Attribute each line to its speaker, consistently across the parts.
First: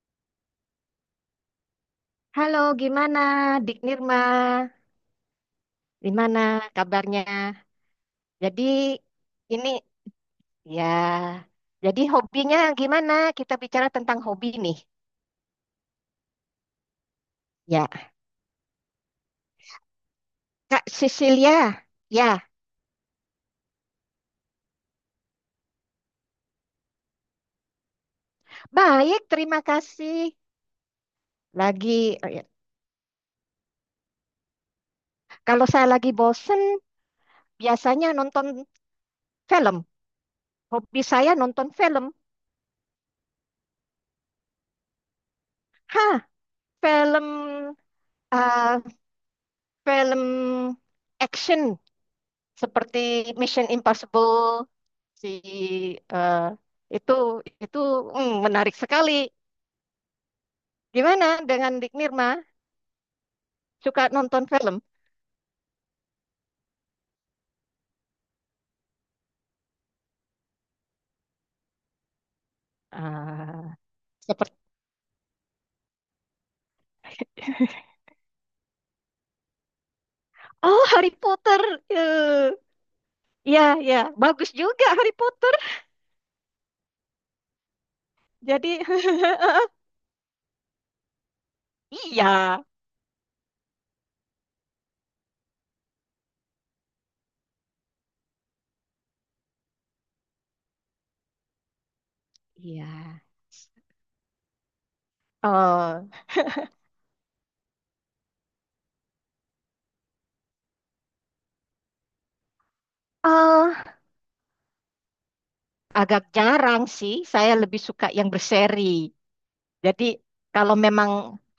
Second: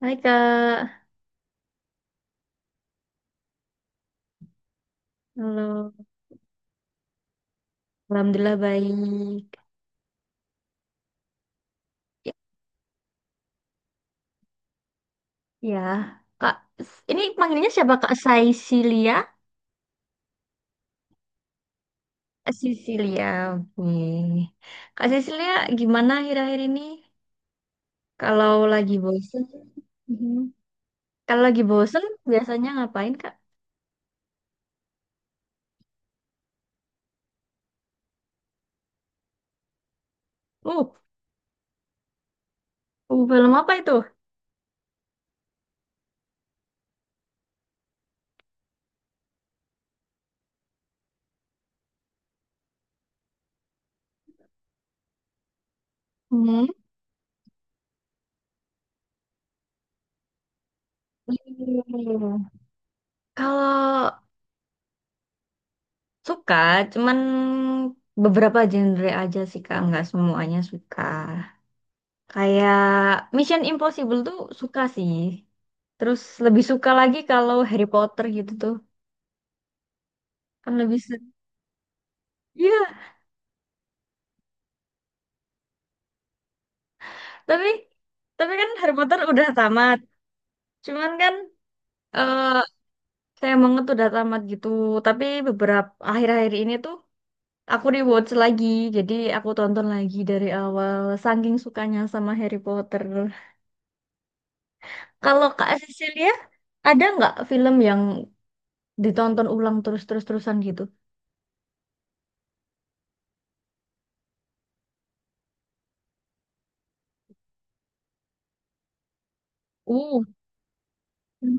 Speaker 1: Hai Kak,
Speaker 2: Halo, gimana Dik Nirma?
Speaker 1: halo.
Speaker 2: Gimana kabarnya?
Speaker 1: Alhamdulillah
Speaker 2: Jadi
Speaker 1: baik.
Speaker 2: ini, ya, jadi
Speaker 1: Ya,
Speaker 2: hobinya gimana? Kita bicara tentang hobi nih.
Speaker 1: ya. Kak, ini panggilnya
Speaker 2: Ya,
Speaker 1: siapa Kak? Saisilia?
Speaker 2: Kak Cecilia. Ya,
Speaker 1: Kak Sisilia, oke. Kak Sisilia, gimana akhir-akhir ini? Kalau lagi
Speaker 2: baik,
Speaker 1: bosen,
Speaker 2: terima
Speaker 1: mhm.
Speaker 2: kasih.
Speaker 1: Kalau lagi bosen
Speaker 2: Lagi Ya.
Speaker 1: biasanya ngapain Kak?
Speaker 2: Kalau saya lagi bosen, biasanya nonton film.
Speaker 1: Uh,
Speaker 2: Hobi saya nonton film.
Speaker 1: film apa itu?
Speaker 2: Hah, film, eh, film action. Seperti Mission Impossible, si eh,
Speaker 1: Hmm.
Speaker 2: itu itu menarik sekali. Gimana dengan Dik Nirma? Suka
Speaker 1: Kalau
Speaker 2: nonton film?
Speaker 1: suka, cuman beberapa genre aja sih Kak, nggak semuanya suka. Kayak Mission
Speaker 2: Ah,
Speaker 1: Impossible tuh
Speaker 2: seperti
Speaker 1: suka sih. Terus lebih suka lagi kalau Harry Potter gitu tuh. Kan
Speaker 2: Oh,
Speaker 1: lebih
Speaker 2: Harry
Speaker 1: seru.
Speaker 2: Potter. Eh,
Speaker 1: Iya,
Speaker 2: Ya, ya, bagus juga Harry Potter.
Speaker 1: tapi tapi kan
Speaker 2: Jadi
Speaker 1: Harry Potter udah tamat. Cuman kan eh
Speaker 2: iya,
Speaker 1: saya banget udah tamat gitu. Tapi beberapa akhir-akhir ini tuh aku rewatch lagi. Jadi aku tonton lagi dari awal. Saking sukanya sama Harry Potter.
Speaker 2: iya.
Speaker 1: Kalau Kak
Speaker 2: Eh,
Speaker 1: Cecilia, ada nggak film yang ditonton ulang terus-terus-terusan gitu?
Speaker 2: eh, Agak jarang sih. Saya lebih suka yang berseri. Jadi
Speaker 1: Uh.
Speaker 2: kalau memang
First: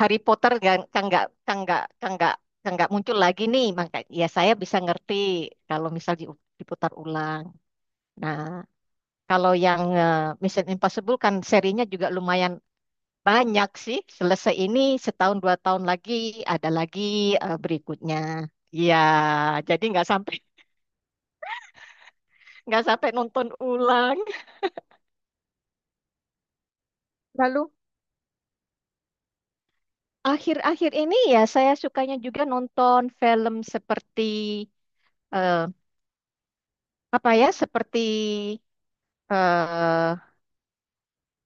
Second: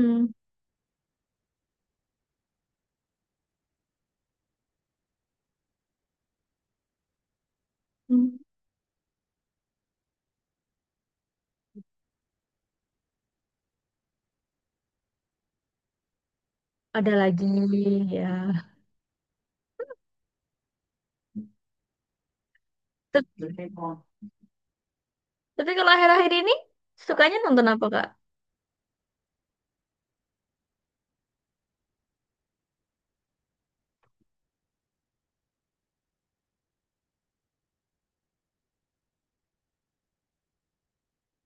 Speaker 2: Harry Potter kan kan nggak muncul lagi nih, maka ya saya bisa ngerti kalau misal diputar ulang. Nah,
Speaker 1: Mhm.
Speaker 2: kalau yang, Mission Impossible kan serinya juga lumayan banyak sih. Selesai ini, setahun 2 tahun lagi ada lagi,
Speaker 1: Ada lagi
Speaker 2: berikutnya.
Speaker 1: ya.
Speaker 2: Ya, jadi nggak sampai nggak sampai
Speaker 1: Tep-
Speaker 2: nonton ulang.
Speaker 1: Tapi kalau akhir-akhir ini sukanya nonton
Speaker 2: Lalu
Speaker 1: apa Kak?
Speaker 2: akhir-akhir ini ya saya sukanya juga nonton film seperti, apa ya, seperti eh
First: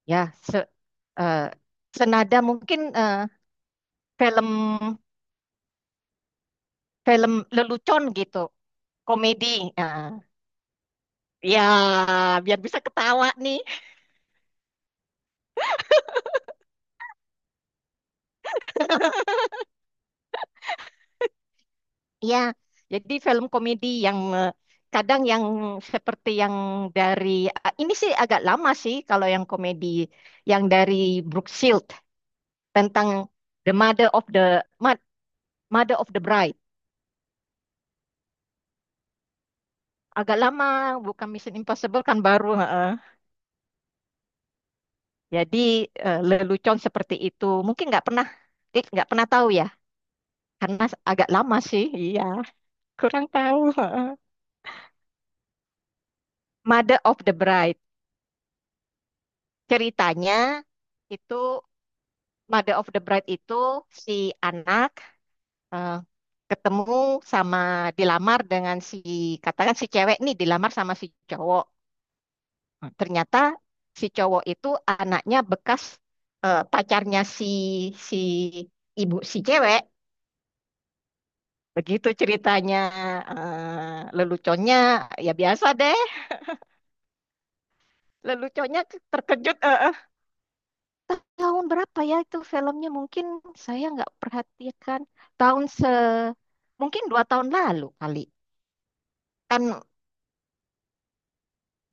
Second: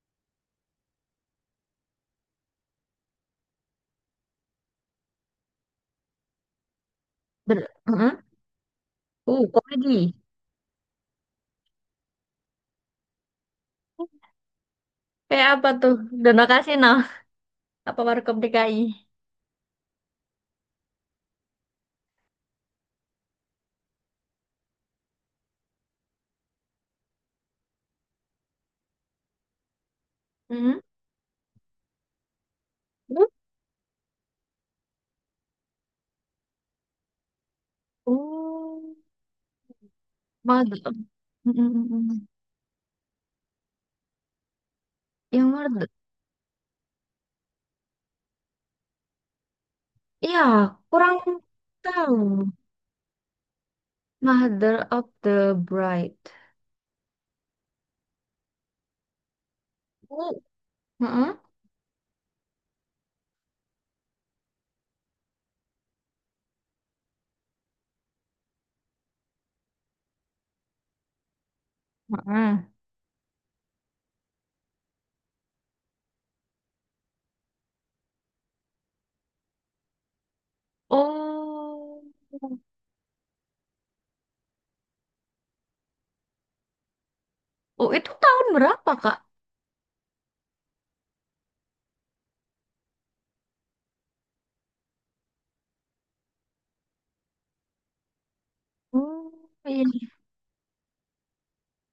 Speaker 2: ya se- eh, senada mungkin, film,
Speaker 1: Ber
Speaker 2: lelucon
Speaker 1: Mm-mm.
Speaker 2: gitu, komedi, eh,
Speaker 1: Komedi.
Speaker 2: ya, biar bisa ketawa nih.
Speaker 1: Kayak apa tuh? Dono Kasino. Apa Warkop DKI?
Speaker 2: Ya, jadi film komedi yang, kadang yang seperti yang dari, ah, ini sih agak lama sih kalau yang komedi, yang
Speaker 1: Mm-mm.
Speaker 2: dari Brooke Shield, tentang
Speaker 1: Uh,
Speaker 2: The Mother of the, Ma- Mother of the Bride,
Speaker 1: uh,
Speaker 2: agak lama,
Speaker 1: mother.
Speaker 2: bukan
Speaker 1: mm
Speaker 2: Mission Impossible kan
Speaker 1: mm
Speaker 2: baru. Heeh.
Speaker 1: Yang
Speaker 2: Jadi,
Speaker 1: mother,
Speaker 2: lelucon seperti itu. Mungkin nggak pernah, nggak pernah tahu ya,
Speaker 1: iya,
Speaker 2: karena
Speaker 1: kurang
Speaker 2: agak lama sih.
Speaker 1: tahu.
Speaker 2: Iya, kurang tahu.
Speaker 1: Mother of the Bride.
Speaker 2: Mother of the Bride.
Speaker 1: Uh,
Speaker 2: Ceritanya itu,
Speaker 1: mm-mm.
Speaker 2: Mother of the Bride itu si anak, eh, ketemu sama, dilamar dengan si, katakan si cewek nih dilamar sama si cowok.
Speaker 1: Mm-mm.
Speaker 2: Ternyata si cowok itu anaknya bekas, pacarnya si si ibu si cewek.
Speaker 1: Oh.
Speaker 2: Begitu ceritanya, leluconnya ya biasa deh.
Speaker 1: Oh, itu tahun
Speaker 2: Leluconnya
Speaker 1: berapa, Kak?
Speaker 2: terkejut. Eh. Tahun berapa ya itu filmnya? Mungkin saya nggak perhatikan. Tahun mungkin 2 tahun lalu kali.
Speaker 1: Oh,
Speaker 2: Kan
Speaker 1: iya.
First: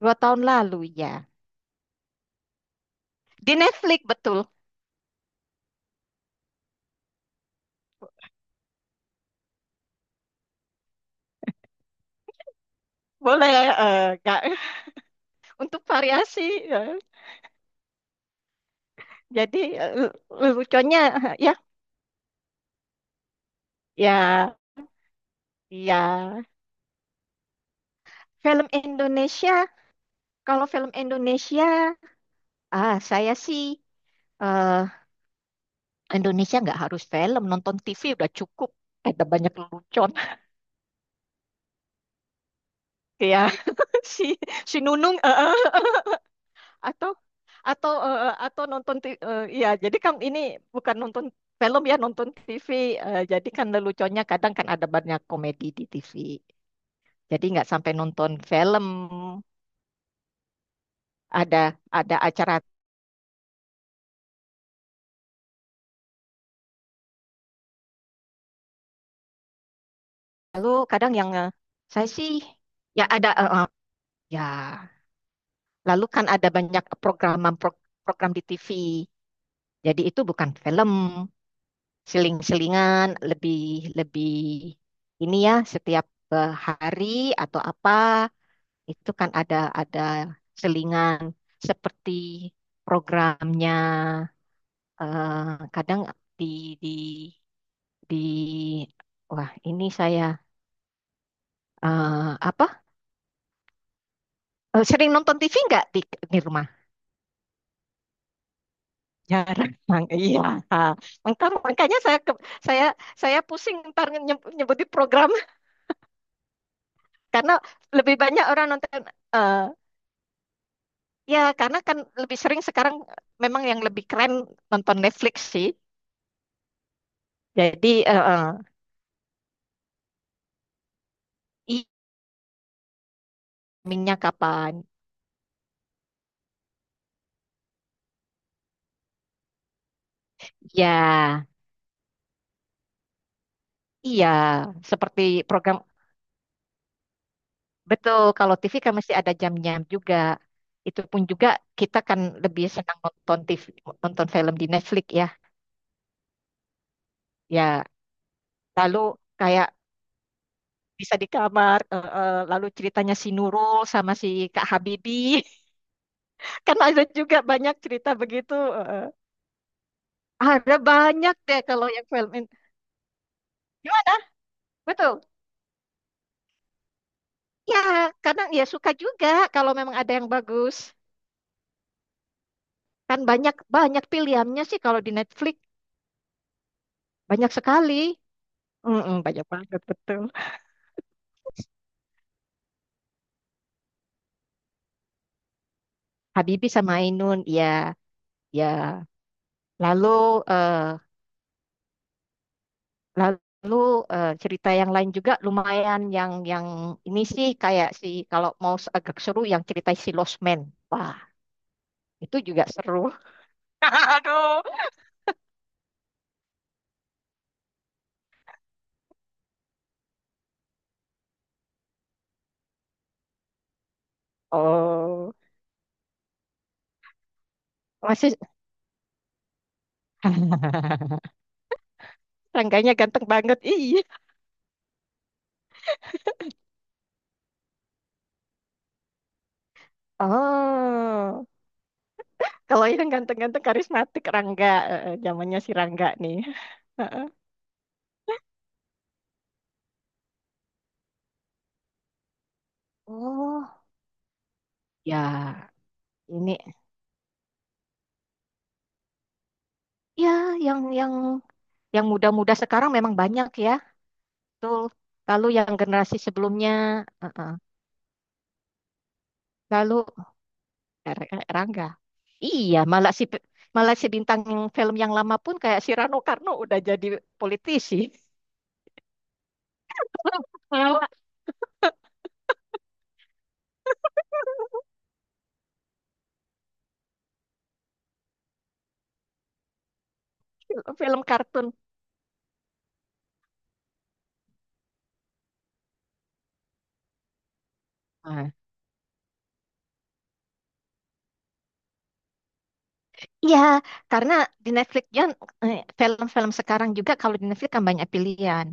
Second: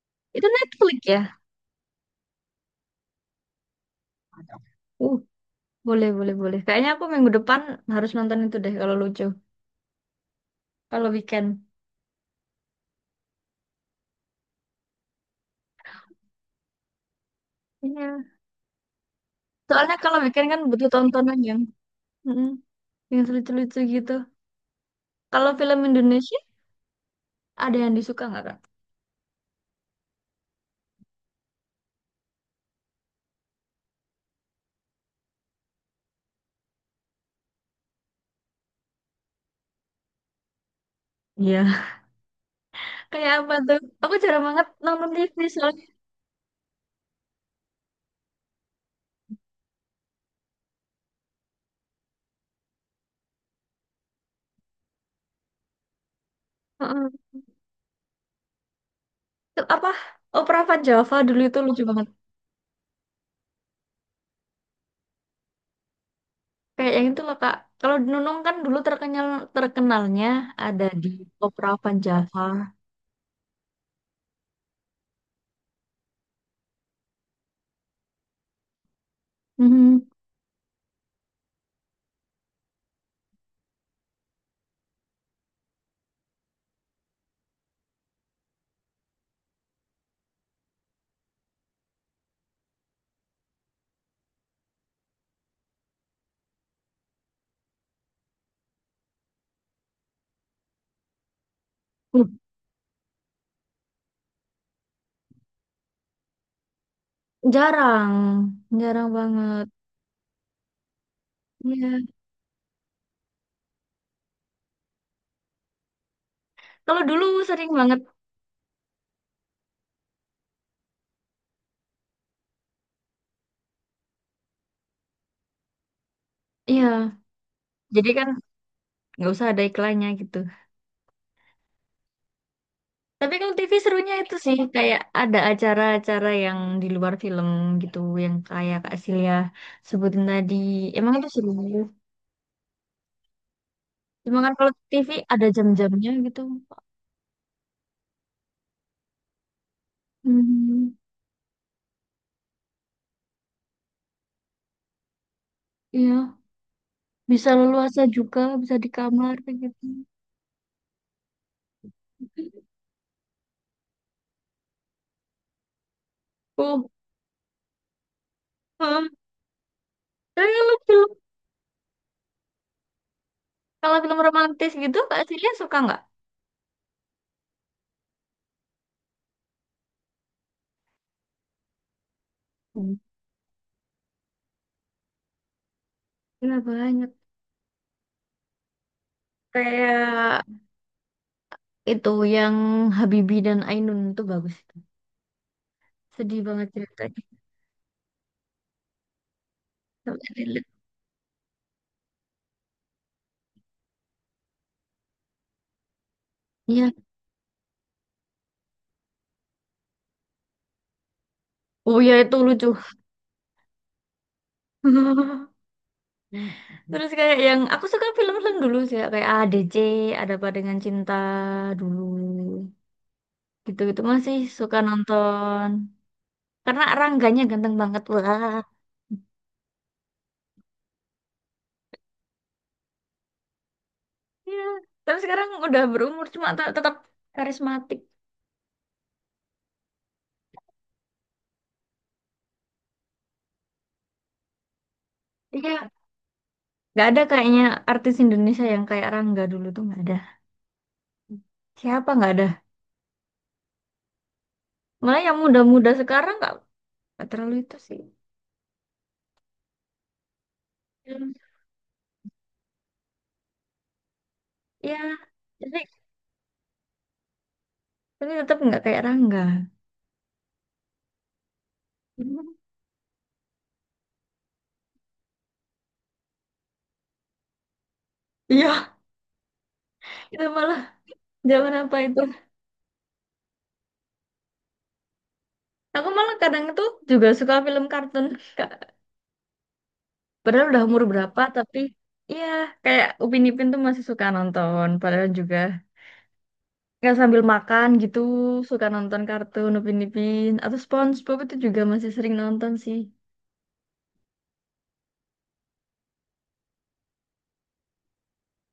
Speaker 2: dua tahun
Speaker 1: Itu
Speaker 2: lalu
Speaker 1: Netflix
Speaker 2: ya. Di Netflix, betul.
Speaker 1: ya? Boleh, boleh, boleh. Kayaknya aku minggu depan harus nonton itu deh kalau lucu. Kalau weekend.
Speaker 2: Boleh, nggak untuk variasi. eh.
Speaker 1: Iya.
Speaker 2: Jadi,
Speaker 1: Soalnya
Speaker 2: eh,
Speaker 1: kalau weekend kan butuh
Speaker 2: leluconnya
Speaker 1: tontonan
Speaker 2: ya,
Speaker 1: yang mm, yang lucu-lucu gitu.
Speaker 2: ya,
Speaker 1: Kalau film Indonesia
Speaker 2: ya,
Speaker 1: ada yang disuka nggak, Kak?
Speaker 2: film Indonesia. Kalau film Indonesia, ah, saya sih, eh, Indonesia nggak harus film, nonton TV udah cukup. Ada banyak lelucon
Speaker 1: Iya. Kayak apa
Speaker 2: kayak
Speaker 1: tuh? Aku
Speaker 2: si
Speaker 1: jarang banget
Speaker 2: si
Speaker 1: nonton
Speaker 2: Nunung,
Speaker 1: TV soalnya.
Speaker 2: atau, atau nonton, ya jadi kan ini bukan nonton film, ya nonton TV, jadi kan leluconnya kadang kan ada banyak komedi di TV.
Speaker 1: Heeh.
Speaker 2: Jadi nggak sampai nonton film,
Speaker 1: Apa? Opera Van Java dulu itu
Speaker 2: ada
Speaker 1: lucu banget.
Speaker 2: ada acara,
Speaker 1: Kayak yang itu loh, Kak. Kalau Nunung kan dulu terkenal, terkenalnya
Speaker 2: lalu
Speaker 1: ada di
Speaker 2: kadang yang,
Speaker 1: Opera Van
Speaker 2: saya sih
Speaker 1: Java.
Speaker 2: ya ada, ya lalu kan ada banyak program program di TV.
Speaker 1: Mhm.
Speaker 2: Jadi itu bukan film. Seling-selingan, lebih lebih ini ya setiap, hari atau apa, itu kan ada, ada selingan seperti programnya, kadang di di di wah ini saya, eh, apa sering nonton TV nggak di rumah?
Speaker 1: Jarang, jarang banget.
Speaker 2: Jarang, iya. Ah, makanya
Speaker 1: Iya.
Speaker 2: saya, saya saya pusing ntar, nyebutin program
Speaker 1: Kalau dulu
Speaker 2: karena
Speaker 1: sering banget,
Speaker 2: lebih banyak orang nonton, eh, ya, karena kan lebih sering sekarang memang yang lebih keren nonton Netflix sih.
Speaker 1: iya.
Speaker 2: Jadi,
Speaker 1: Jadi
Speaker 2: eh,
Speaker 1: kan
Speaker 2: eh,
Speaker 1: nggak usah ada iklannya gitu.
Speaker 2: i
Speaker 1: Tapi kalau TV serunya
Speaker 2: streamingnya
Speaker 1: itu sih
Speaker 2: kapan?
Speaker 1: kayak ada acara-acara yang di luar film gitu, yang kayak Kak Silia sebutin tadi. Emang
Speaker 2: Ya,
Speaker 1: itu seru.
Speaker 2: iya.
Speaker 1: Cuma kan kalau TV
Speaker 2: Seperti
Speaker 1: ada
Speaker 2: program,
Speaker 1: jam-jamnya gitu.
Speaker 2: betul. Kalau TV kan masih ada jamnya juga.
Speaker 1: Hmm,
Speaker 2: Itu pun juga, kita kan lebih senang nonton TV, nonton film di Netflix ya.
Speaker 1: iya. Bisa
Speaker 2: Ya,
Speaker 1: leluasa juga, bisa di
Speaker 2: lalu
Speaker 1: kamar kayak
Speaker 2: kayak
Speaker 1: gitu.
Speaker 2: bisa di kamar, lalu ceritanya si Nurul sama si Kak Habibie. Kan
Speaker 1: Oh,
Speaker 2: ada juga banyak cerita begitu.
Speaker 1: heeh.
Speaker 2: Eh.
Speaker 1: Tapi
Speaker 2: Ada banyak deh kalau yang film.
Speaker 1: kalau
Speaker 2: Gimana?
Speaker 1: film romantis gitu, Kak
Speaker 2: Betul.
Speaker 1: Silia suka nggak?
Speaker 2: Ya, kadang ya suka juga kalau memang ada yang bagus.
Speaker 1: Hmm.
Speaker 2: Kan banyak, banyak pilihannya sih kalau di Netflix,
Speaker 1: Iya, banyak.
Speaker 2: banyak sekali. Mm-mm, banyak banget, betul.
Speaker 1: Kayak itu yang Habibie dan Ainun itu bagus itu. Sedih banget
Speaker 2: Habibie sama
Speaker 1: ceritanya.
Speaker 2: Ainun, ya, ya.
Speaker 1: Sampai
Speaker 2: Lalu
Speaker 1: relate.
Speaker 2: eh lalu cerita yang lain juga lumayan, yang
Speaker 1: Iya.
Speaker 2: ini sih kayak si, kalau mau agak seru, yang cerita si Lost Man. Wah,
Speaker 1: Oh ya itu
Speaker 2: itu juga
Speaker 1: lucu.
Speaker 2: seru. Aduh.
Speaker 1: Terus kayak yang aku suka film-film dulu sih ya. Kayak ADC, ada apa dengan cinta dulu. Gitu-gitu masih suka
Speaker 2: Oh,
Speaker 1: nonton. Karena Rangganya ganteng banget
Speaker 2: masih
Speaker 1: lah.
Speaker 2: Rangganya ganteng banget. Iya.
Speaker 1: Iya. Tapi sekarang udah berumur, cuma tetap karismatik.
Speaker 2: Oh, kalau yang ganteng-ganteng karismatik Rangga, zamannya si
Speaker 1: Iya.
Speaker 2: Rangga nih.
Speaker 1: Gak ada
Speaker 2: Heeh.
Speaker 1: kayaknya artis Indonesia yang kayak Rangga dulu tuh nggak ada. Siapa nggak ada?
Speaker 2: Oh,
Speaker 1: Malah yang
Speaker 2: ya,
Speaker 1: muda-muda sekarang nggak.
Speaker 2: ini
Speaker 1: Gak terlalu itu sih.
Speaker 2: ya yang yang
Speaker 1: Hmm.
Speaker 2: yang muda-muda sekarang memang banyak ya, betul.
Speaker 1: Ya,
Speaker 2: Lalu yang
Speaker 1: tapi,
Speaker 2: generasi sebelumnya, heeh.
Speaker 1: tapi tetap nggak kayak Rangga.
Speaker 2: Lalu, Rangga.
Speaker 1: Hmm.
Speaker 2: Iya, malah si bintang yang film yang lama pun kayak si Rano Karno udah jadi politisi.
Speaker 1: Iya, itu malah
Speaker 2: Lewat
Speaker 1: zaman apa itu? Aku malah kadang itu juga suka film kartun. Kak. Padahal udah umur
Speaker 2: film
Speaker 1: berapa,
Speaker 2: kartun.
Speaker 1: tapi iya kayak Upin Ipin tuh masih suka nonton. Padahal juga nggak sambil makan gitu, suka nonton kartun Upin Ipin atau SpongeBob itu juga masih sering nonton sih.
Speaker 2: Ya, karena di Netflix kan, film-film sekarang juga kalau di Netflix kan banyak pilihan.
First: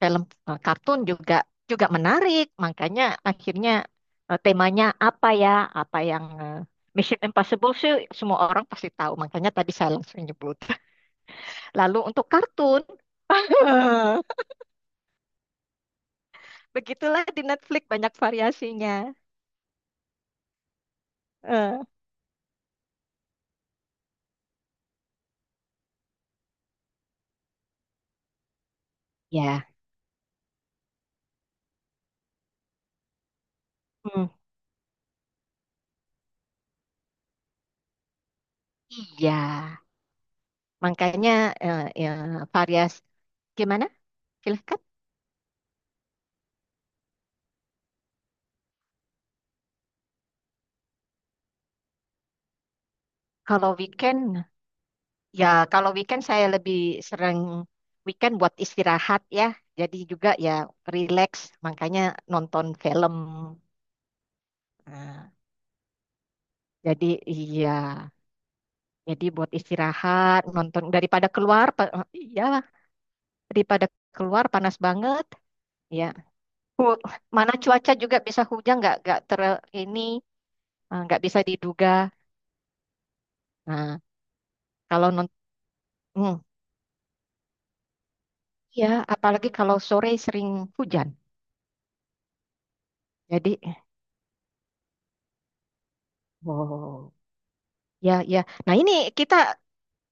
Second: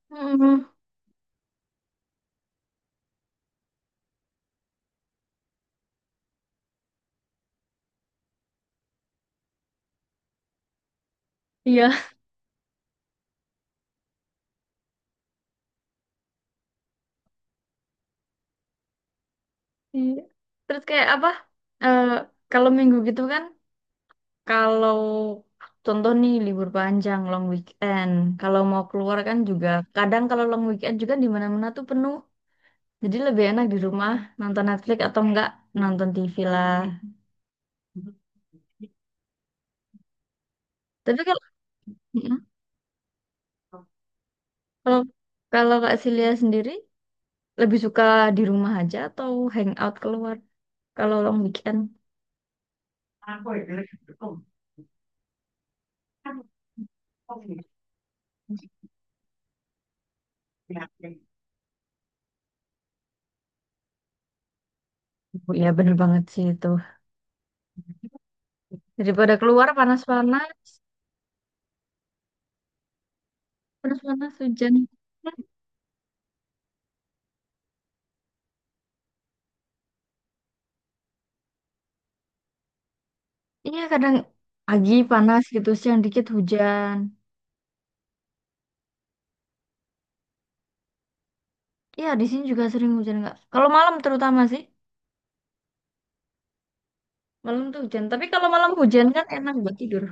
Speaker 2: Film,
Speaker 1: Hmm,
Speaker 2: kartun juga juga menarik, makanya akhirnya, temanya apa ya? Apa yang, Mission Impossible sih, semua orang pasti tahu, makanya tadi saya langsung nyebut.
Speaker 1: iya.
Speaker 2: Lalu untuk kartun, begitulah di Netflix banyak variasinya.
Speaker 1: Iya. Terus kayak apa?
Speaker 2: Eh,
Speaker 1: Eh, kalau minggu gitu kan. Kalau contoh nih libur panjang, long weekend, kalau mau keluar kan
Speaker 2: Ya,
Speaker 1: juga kadang kalau long weekend juga di mana-mana tuh penuh. Jadi lebih enak di rumah
Speaker 2: hmm,
Speaker 1: nonton Netflix atau enggak nonton TV lah.
Speaker 2: iya,
Speaker 1: Tapi
Speaker 2: makanya,
Speaker 1: kalau
Speaker 2: ya,
Speaker 1: mm-mm,
Speaker 2: varias gimana? Silahkan.
Speaker 1: kalau kalau Kak Silia sendiri lebih suka di rumah aja atau hangout keluar kalau long weekend? Oh,
Speaker 2: Kalau weekend. Ya, kalau weekend saya lebih sering, weekend buat istirahat ya. Jadi juga ya, relax, makanya nonton film. Nah,
Speaker 1: iya bener banget sih itu.
Speaker 2: jadi, iya, jadi
Speaker 1: Daripada
Speaker 2: buat
Speaker 1: keluar
Speaker 2: istirahat,
Speaker 1: panas-panas,
Speaker 2: nonton daripada keluar, iya, daripada
Speaker 1: panas-panas
Speaker 2: keluar
Speaker 1: hujan.
Speaker 2: panas banget. Ya, mana cuaca juga bisa hujan, nggak ter ini eh, nggak bisa diduga.
Speaker 1: Iya
Speaker 2: Nah,
Speaker 1: kadang pagi
Speaker 2: kalau nonton,
Speaker 1: panas gitu, siang dikit hujan.
Speaker 2: ya apalagi kalau sore sering hujan.
Speaker 1: Iya di sini juga sering hujan nggak?
Speaker 2: Jadi,
Speaker 1: Kalau malam terutama sih,
Speaker 2: oh.
Speaker 1: malam tuh hujan.
Speaker 2: Ya,
Speaker 1: Tapi
Speaker 2: ya.
Speaker 1: kalau malam
Speaker 2: Nah, ini
Speaker 1: hujan kan
Speaker 2: kita
Speaker 1: enak buat tidur.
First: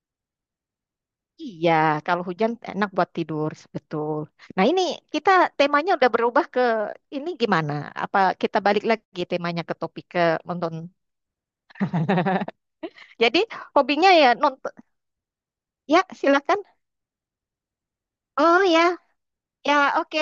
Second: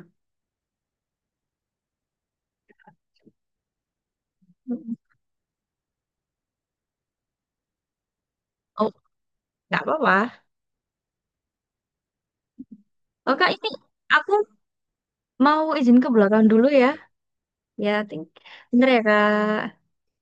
Speaker 2: Iya, kalau hujan enak buat tidur, betul. Nah, ini
Speaker 1: Mm.
Speaker 2: kita temanya udah berubah ke, ini, gimana? Apa kita balik
Speaker 1: Oh
Speaker 2: lagi temanya ke
Speaker 1: nggak
Speaker 2: topik,
Speaker 1: apa-apa.
Speaker 2: ke nonton?
Speaker 1: Oh
Speaker 2: Jadi
Speaker 1: kak ini
Speaker 2: hobinya ya
Speaker 1: aku
Speaker 2: nonton.
Speaker 1: mau izin
Speaker 2: Ya,
Speaker 1: ke belakang
Speaker 2: silakan.
Speaker 1: dulu ya. Ya,
Speaker 2: Oh ya,
Speaker 1: bentar ya
Speaker 2: ya,
Speaker 1: kak.
Speaker 2: oke.